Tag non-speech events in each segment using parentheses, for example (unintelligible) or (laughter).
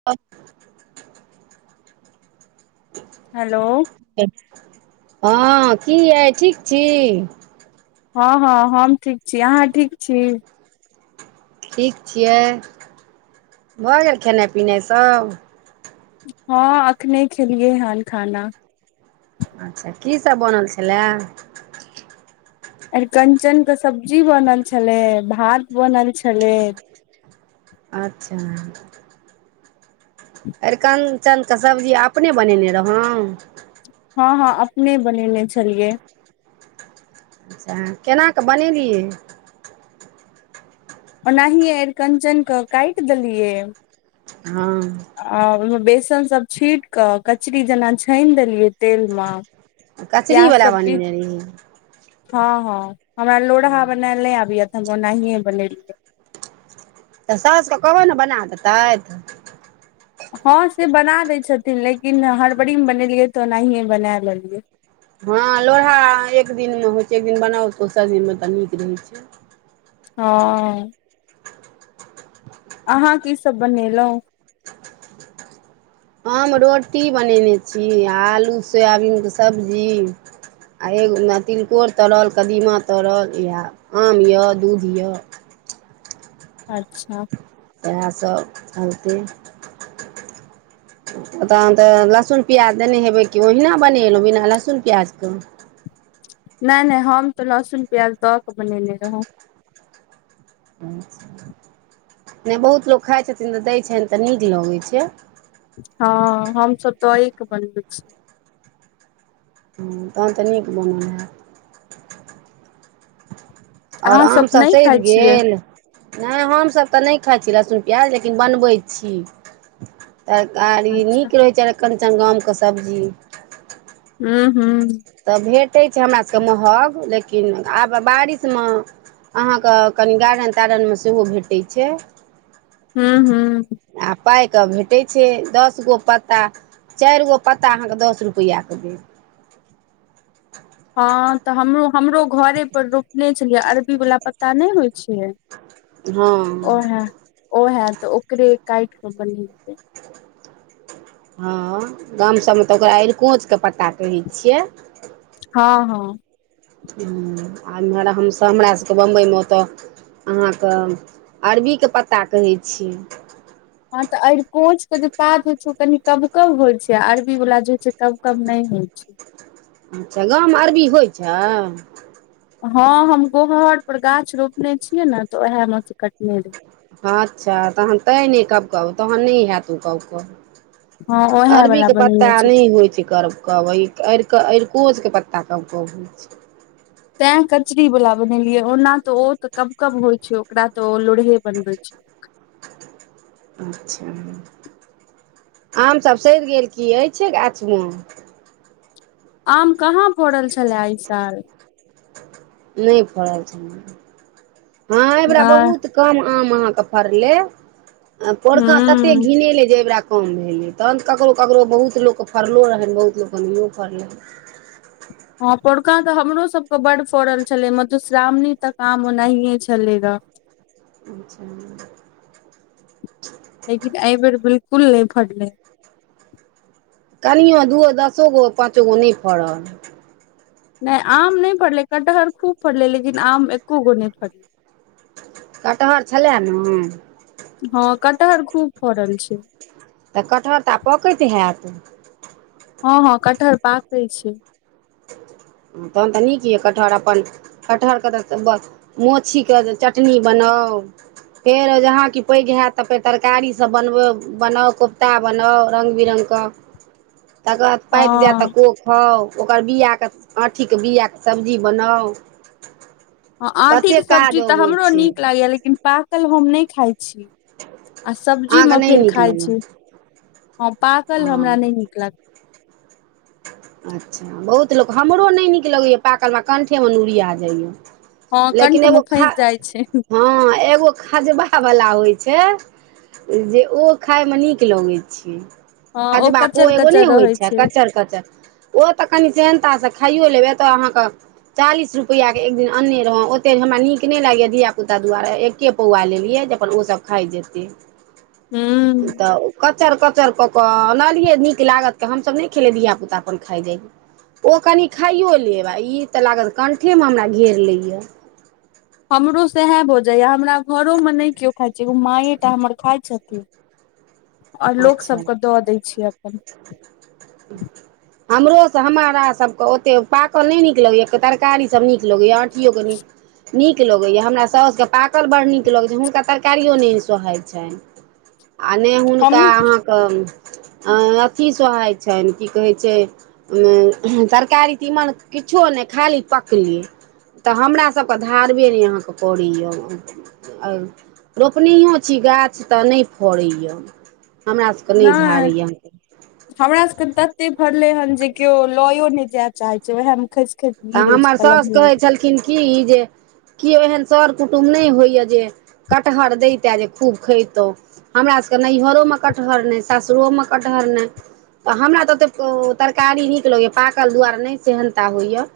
(unintelligible) (inaudible) Hello हँ की यै ठीक छी हँ हँ हम ठीक छी अहाँ ठीक छी ठीक छियै भऽ गेल खेनाइ पिनाइ सब हँ अखने खेलियै हन खाना अच्छा कीसभ बनल छलए अरिकंचन कऽ सब्जी बनल छले भात बनल छले अच्छा अरिकनचनके सब्जी अपने बनेने रहुँ हँ हँ अपने बनेने छलियै (inaudible) अच्छा केना कऽ बनेलियै ओनाहि आरिकंचन कऽ काटि देलियै हँ आ ओहिमे बेसन सब छीट कऽ कचरी जेना छानि देलियै तेल म प्याज कचरीवला सब किछ बनेने रहियै हँ हँ हमरा लोढ़हा बनायल नहि आबिय हम ओनाहिए बनेलियै तऽ साउसके कहबै न बना देतैथ हँ से बना दै छथिन लेकिन हड़बड़ी मे बनेलियै तऽ ओनाहिए बना लेलियै हँ लोरहा एक दिनमे होइ छै एक दिन बनाउ दोसर दिनमे तऽ नीक रहैत छै हँ अहाँ क सब बनेलहुँं हम रोटी बनेयने छी आलू सोयाबीनके सब्जी आओर एगो तिलकोर तरल कदीमा तरल या आम यऽ दूध यऽ अच्छा इएहस होलते तहन तऽ लहसुन प्याज देने हेबै कि ओहिना बनेलहुँ बिना लहसुन प्याजके नहि नहि हम तऽ लहसुन प्याज दऽ क बनेने रहौं (inaudible) नहि बहुत लोक खाइत छथिन तऽ दैत छैन तऽ नीक लगैत छै हँ हमसभ दएके बनबै छी हँ, तहन तऽ नीक बनल हइ आओर अहाँ सब आमसभ नहि खाइ सधि छियै गेल नहि हमसभ तऽ नहि खाइ छी लहसुन प्याज लेकिन बनबै छी तरकार ई अच्छा नीक रहै छै एरञ्चन गामके सब्जी हू हू तऽ भेटैत छै हमरा सभभके महग लेकिन आब बारिशमे अहाँके कनि गारन तारन मे सेहो भेटैत छै हूं हं आ पाइके भेटैत छै दस गो पत्ता चैगो पत्ता अहाँके दस रुपैआके दे (inaudible) हँ तऽ हमरो हमरो घरे पर रोपने छलियै अरबी वाल्ला पत्ता नहि होइ छ हँ ओ है तऽ ओकरे काटि क बनतै हँ गाम सबमे तऽ ओकरा अरिकोचके पता कहै छियै हँ हँ ह आ एम्हर हमसभ हमरा सभके बम्बइमे ओतय अहाँके अरबीके पत्ता कहै छी हँ तऽ अर कोंच के जे पाात होइ छै ओ कनि कब कब होइ छै अरबी वालला जे होइ छै कब कब नहि होइ छै अच्छा गाँवमे अरबी होइ छै हँ हम गोहर पर गाछ रोपने छियै ने तऽ ओएह मे से कटने रह अच्छा तखन तैँ नहि कबकब तहन नहि हैत ओ कब कब हँ ओएह अरबीक वाला के पप्ता बनेने छै नहि होइ छै कर कब आरि अरिकोसके पत्ता कब कब होइ छै तें कचरी वाल्ला बनेलिये ओना तऽ ओ तऽ कब कब होइ छै ओकरा तऽ ओ लोरहे बनबे छै अच्छा आमसभ सधि गेल की अछि गाछमे आम कहाँ फड़ल छलए एहि साल नहि फड़ल छै हँ एहिबेरा नहि बहुत कम आम अहाँके फड़लै पोरका तते हूँ घिने लै जेबरा कम भेलै तहन ककरो ककरो बहुत लोकके फड़लो रहनि बहुत लोकके नहियो फड़लै हँ पोड़का तऽ हमरो सबके बड फड़ल छलै मधुश्रावणी तक आम ओनाहिए छलै र अच्छा लेकिन एहिइ बेर बिल्कुल नहि फड़ल कनिओ दूओ दसो गो पाँचो गो नहि फड़ल नहि आम नहि फड़लै कटहर खूब फड़लै लेकिन आम एको गो नहि फड़लै कटहर छलै ने हँ कटहर खूब फरल छै तऽ कटहर त आब पकैत हैत हँ हँ कटहर पाकै छै तहन तऽ नीक यए कटहर अपन कटहरके तऽ बस माछीके जे चटनी बनाउ फेर जहाँ कि पैघ होयत तऽ फेर तरकारीसभ बनबै बनाउ कोफ्ता बनाउ रङ्ग बिरङ्गके तकर बाद पाकि जायत तऽ हँ को खाउ ओकर बआके आँठीके बआके सब्जी बनाउ हँ आँटीे कतेक काज सब्जी तऽ अबै हमरो छै नीक लागैया लेकिन पाकल हम नहि खाइत छी आ अहाँकेँ सब्जीमे नहि फेर नीक खाइ लगै छी ह पाकल हँ हमरा नहि नीक लागै अच्छा बहुत लोक हमरो नहि नीक लगैए पाकलमे कण्ठेमे नूरिया जाइए हँ लेकिन कंठ मे एगो खा फँसि जाइ छै हँ एगो खजबावला होइ छै जे ओ खाायमे नीक लगैत छै हँ ओ खजबाका को कचर एगो कचर नहि होइ रहै छै कचर क ओ तऽ कनि सेहनतासँ खाइयो लेबै एतय अहाँके चालीस रुपैआ के एक दिन अनने रहौं ओते हमरा नीक नहि लागैय धियापुता दुआारे के पौआ लेलियै जे अपन ओसभ खाइ जेतै हूँ तऽ कचर कचर कऽ कऽनियै नीक लागत के हमसभ नहि खेल धिया पूता अपन खाइ जाइ ओ कनि खाइयो लेब आ ई तऽ लागत कण्ठेमे हमरा घेर लैय हमरो साएह भऽ जाइया हमरा घरोमे नहि केओ खाइत छै एगो माए टा हमर खाइत छथिन आओर लोक अच्छा सबके दऽ दै छियै अपन ह (inaudible) हमरोसभ हमरासके ओतेक पाकल नहि नीक लगैए तरकारीसभ नीक लगैए आँटियओे नीक नीक लगैया हमरा सासुके पाकल बड़ नीक लगै छै हुनका तरकारियो नहि सहाैत छनि आ हुन हम क अथी सोहाइत छनि की कहै छै उ तरकारी तीमन किछो नहि खाली पकलिय तऽ हमरासभके धारबे नहि अहाँके परैए आ रोपनओ छी गाछ तऽ नहि फड़ैए हमरा सभकेँ नहि धारैय हमरा सभ के तते फरलै हेन जे केओ लयो नहि जाय चाहैत छै उएह मे खस की रहै छै कलम किन की जे केओ एहन सर कुटुम नहि होइया जे कटहल दैतै जे खूब खायतौ हमरा सभ के नैहरो मे कटहर नहि सासुरो मे कटहर नहि तऽ हमरा तऽ ओतेक तरकारी नीक लगैएा पाकल दुआर नहि सेहनता होइए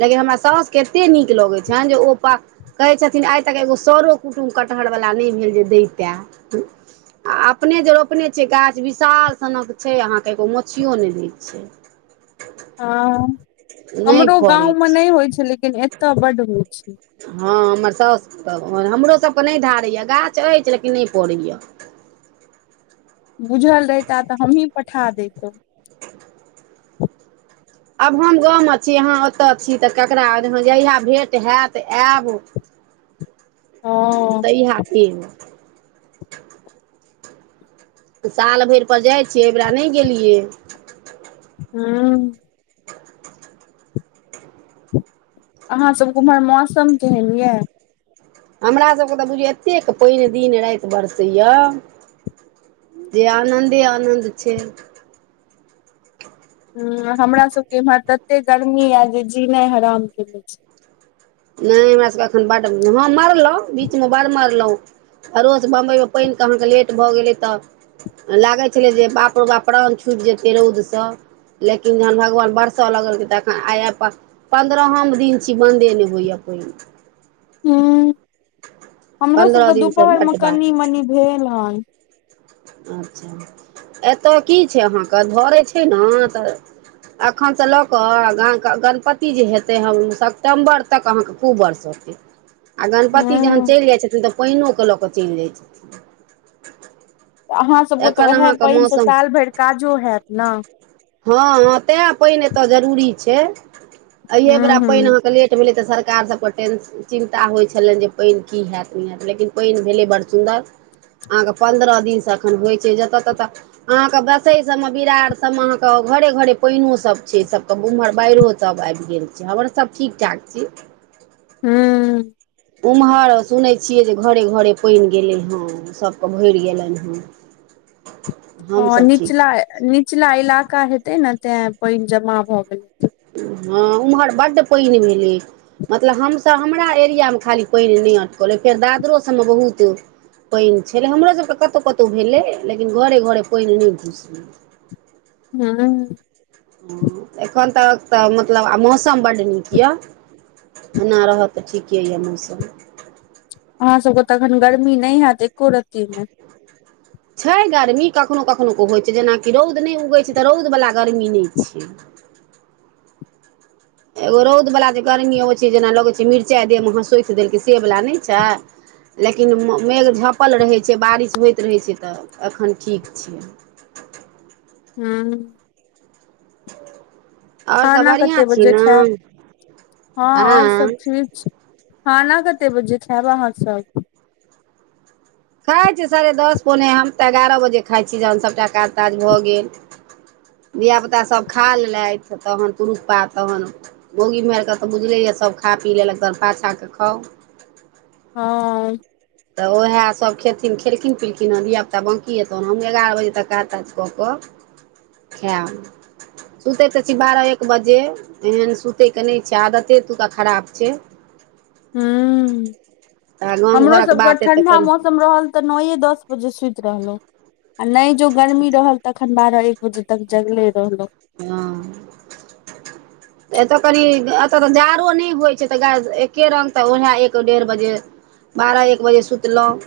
लेकिन हमरा सउसुकेँ एतेक नीक लगै छनि जे ओ पा कहै छथिन आइ तक एगो सरो कुटुम्ब कटहर वाला नहि भेल जे दैतै आ अपने जे रोपने छियै गाछ विशाल सनक छै अहाँ के एगो मोछियो नहि दै छै हँ नहि हमरो फड़ै गाँवमे छै नहि होइत छै लेकिन एतय बड्ड होइ छै हा हमर साउस हमरो सभ के नहि धारैए गाछ अछि लेकिन नहि पड़ैए बुझल रहिता तऽ हमहीँ पठा दैतहु आब हम गाँव मे छी अहाँ ओतय छी तऽ ककरा जहिया भेट हयत आयब हँ तभ हथी ह साल भरि पर जाइत छियै एहिबेर नहि गेलियै हु (inaudible) अहाँ सब ओम्हर मौसम केहन यए हमरा सभ के तऽ बुझियौ एतेक पाइन दिन राति बरसैए जे आनन्दे आनन्द छै ह हमरा सब के इम्हर तते गर्मी य जे जीना हराम के ल छै नहि हमरा सभके एखन बड्ड हँ मारलहुँ बीचमे बड मारलहुँ अरोस बम्बई मे पानि के अहाँ के लेट भऽ गेलै तऽ लागै छलै जे बाप रे बाप प्राण छुटि जेतै रौदसँ लेकिन जहन भगवान बरसो लगल के तखन आ पंन्द्रहन दिन छै बंदे नै हो या पईन हू हमरो पन्द्रह सबके दिनसँ दुपहरमे बड्ड कनि बारिश मनि भेल हन अच्छा एतय की छै अहाँके भरै छै ने तऽ अखनसँ लऽ कऽ गणपति जे हेतै हम सेप्टम्बर तक अहाँके खूब बरसत आ गणपति जखन हूँ चलि जाइ छथिन तऽ पइनो के लऽ कऽ चलि जाइत छथिन तऽ छथिन अहाँसभके तऽ एखन उएहे अहाँके पैन स मौसम साल भैर काजो हेत ने हँ तैं पैन एतय जरूरी छै अहि हूँ वरा पैन हूँ अहाँके ले ट भेले तऽ सरकार सब क टेन्शन चिन्ता होइ छलनि जे पयन की हैत नहि हैत लेकिन पयन भेलै बडड़ सुन्दर अहाँके पन्द्रह दिनसँ एखन होइ छै जतय ततय अहाँ के बसेई सब मे बिरार सब मे अहाँ के घरे घरे पइनो सब छै सब के उम्हर बैरहो सब आबि गेल छी हमर सब ठिक ठाक छी हू उम्हर सुनै छियै जे घरे घरे पैन गेलै हँ सभ के भरि गेलनि हे हँ निचला निचला इलाका हेतै ने तै पैन जमा भऽ गेल हँ उम्हर बड पईन भेलै मतलब हमसभ हमरा एरियामे खाली पैन नहि अटकल फेर दादरो सभमे बहुत पानि छलै हमरोसभके कतहु कतहु भेलै लेकिन घरे घरे पानि नहि घुसलै हँ हु एखन तक तऽ मतलब आ मौसम बड्ड नीक यए एना रहत तऽ ठीके यऽ मौसम अहाँ सब के तखन गर्मी नहि हेत एको रती नै छै गर्मी कखनो कखनो क होइत छै जेनाकि रौद नहि उगैत छै तऽ रौदवला गर्मी नहि छै एगो रौद ऊवला जे गर्मी होई छै जेना लगै छै मिर्चाई देह में हसोइत देलकै से वाला नहि छै लेकिन मेघ झपल रहै छै बारिश होइत रहै छै तऽ एखन ठीक छै हँ आओर सब खाना बढ़िआँ कते छी बजे ने खायब हाँ और हँ सब ठीक छै खाना कतेक बजे खायब अहाँ सब खाइत छी साढ़े दस पौने हम तऽ ग्यारह बजे खाइत छी जखन सभटा काज ताज भऽ गेल धिया पुता सभ खा लेलेथ तहन पुरुख पात तहन मोगी मेहर के तऽ बुझले यऽ सब खा पी लेलक तऽ पाछा केऽ खाउ हँ तऽ ओहे सब खेथिन खेलखिन पिलखिन हे धिया पुता बंकी हेतौन हमु एगार बजे तक काज तात कऽ केऽ खेब सुतैत तऽ छी बारह एक बजे एहन सुतयके नहि छै आदते एतुका खराब छै ह तऽ गाम हमरो घरक सबके बात एतऽ ठंडा कनि मौसम रहल तऽ नौए दस बजे सुइत रहलोउ नै जो गर्मी रहल तखन बारह एक बजे तक जगले रहलो हाँ एतय कनि एतय तऽ जाड़ो नहि होई छै तऽ गा एके रंग तऽ उएह एक डेढ़ बजे बारह एक बजे सुतलहुँ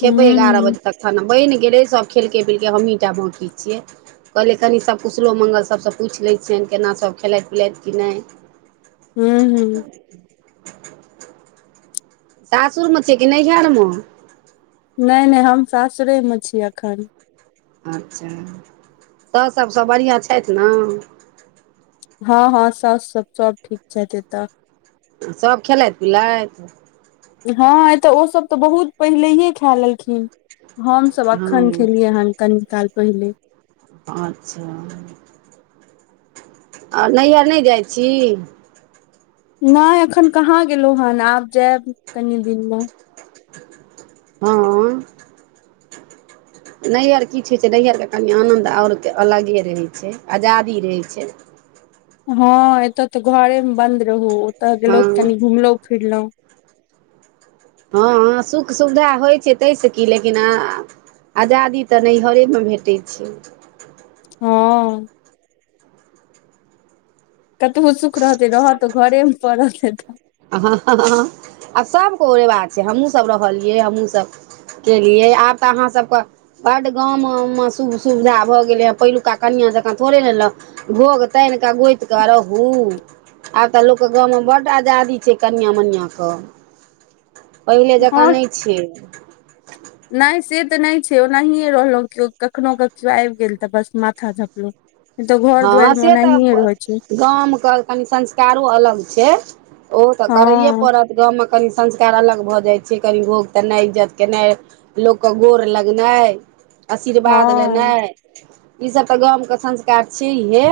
खेबै एगारह हूँ बजे तक खाना बैन गेलै सभ खेलकै पिलकै हमहीँ टा बाँकी छियै कहलिए कनि सब खुशलो मंगल सभ सँ पूछि लै छिय अनि केना सभ खेलाथि पिलथि कि नहि हू सासुर में छिय कि नैहर में नहि नहि हम सासुरेमे छी अखन अच्छा तऽ स सब सभ बढ़िआँ छैथ ना हँ हँ साउस सब सब ठीक छैतऽ सभ खेलैथि-पिलैथि? हँ एतय ओ सभ तऽ बहुत पहिलैइए खाए लेलखिन हम सभ एखन हँ खेलियै हन कनि काल पहिले अच्छा और नैहर नहि जाइत छी? नहि, अखन कहाँ गेलहुँ हन आब जायब कनि दिनमे हँ नैहर कि छै नैहरके कनि आनन्द और अलगे रहै छै, आजादी रहै छै। हँ एतय तऽ घरेमे बन्द रहू ओतय हँ गेलहुॅं तऽ कनी घुमलहुॅं-फिरलहुॅं हँ हँ सुख-सुविधा होइ छै तहिसँ की लेकिन आजादी तऽ नैहरेमे भेटै छै। हॅं कतबो सुख रहतै रहऽ तऽ घरेमे पड़त। आ सभ कऽ ओरेबाक छै हमहूँ सभ रहलियै हमहूँ सभ केलियै आब तऽ अहाँ सबके बड गाममे सुख-सुविधा भऽ गेलैहे, पहिलुका कनियाॅं जकाँ थोड़े ने घोघ तानि कऽ गोति कऽ रहू, आब तऽ लोकके गाँवमे बड्ड आजादी छैकनियाॅं-मनिआंके। पहिले जकाँ हँ नहि छै। नहि से तऽ नहि छै ओनाहिए रहलहुँ, केओ कखनो कऽ आबि गेल तऽ बस माथा झपलहुँ। नहि तऽ घर हाँ दुआरि मे से तऽ ओनाहिए रहै छै गामके कनी संस्कारो अलग छै। ओ तऽ करैयए हँ पड़त। गाममे कनि संस्कार अलग भऽ जाइ छै, कनि घोघ तननाइ, इज्जत केनाइ लोकके गोर लगनाइ आशीर्वाद हँ लेनाइ, ई सब तऽ गामके संस्कार छियैहे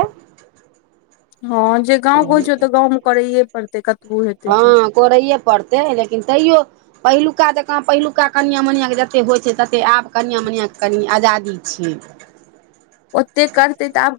हँ जे गाँंवके होइ छै तऽ गाँवमे करैए पड़तै कतबो हेतै तऽ हँ करैए पड़तै लेकिन तैयो पहिलुका जकाँ पहिलुका कनियाॅं-मनिआँके जतेक होइ छै तते आब कनियाॅं-मनिआँके कनि आजादी छै। ओते करतै तऽ आब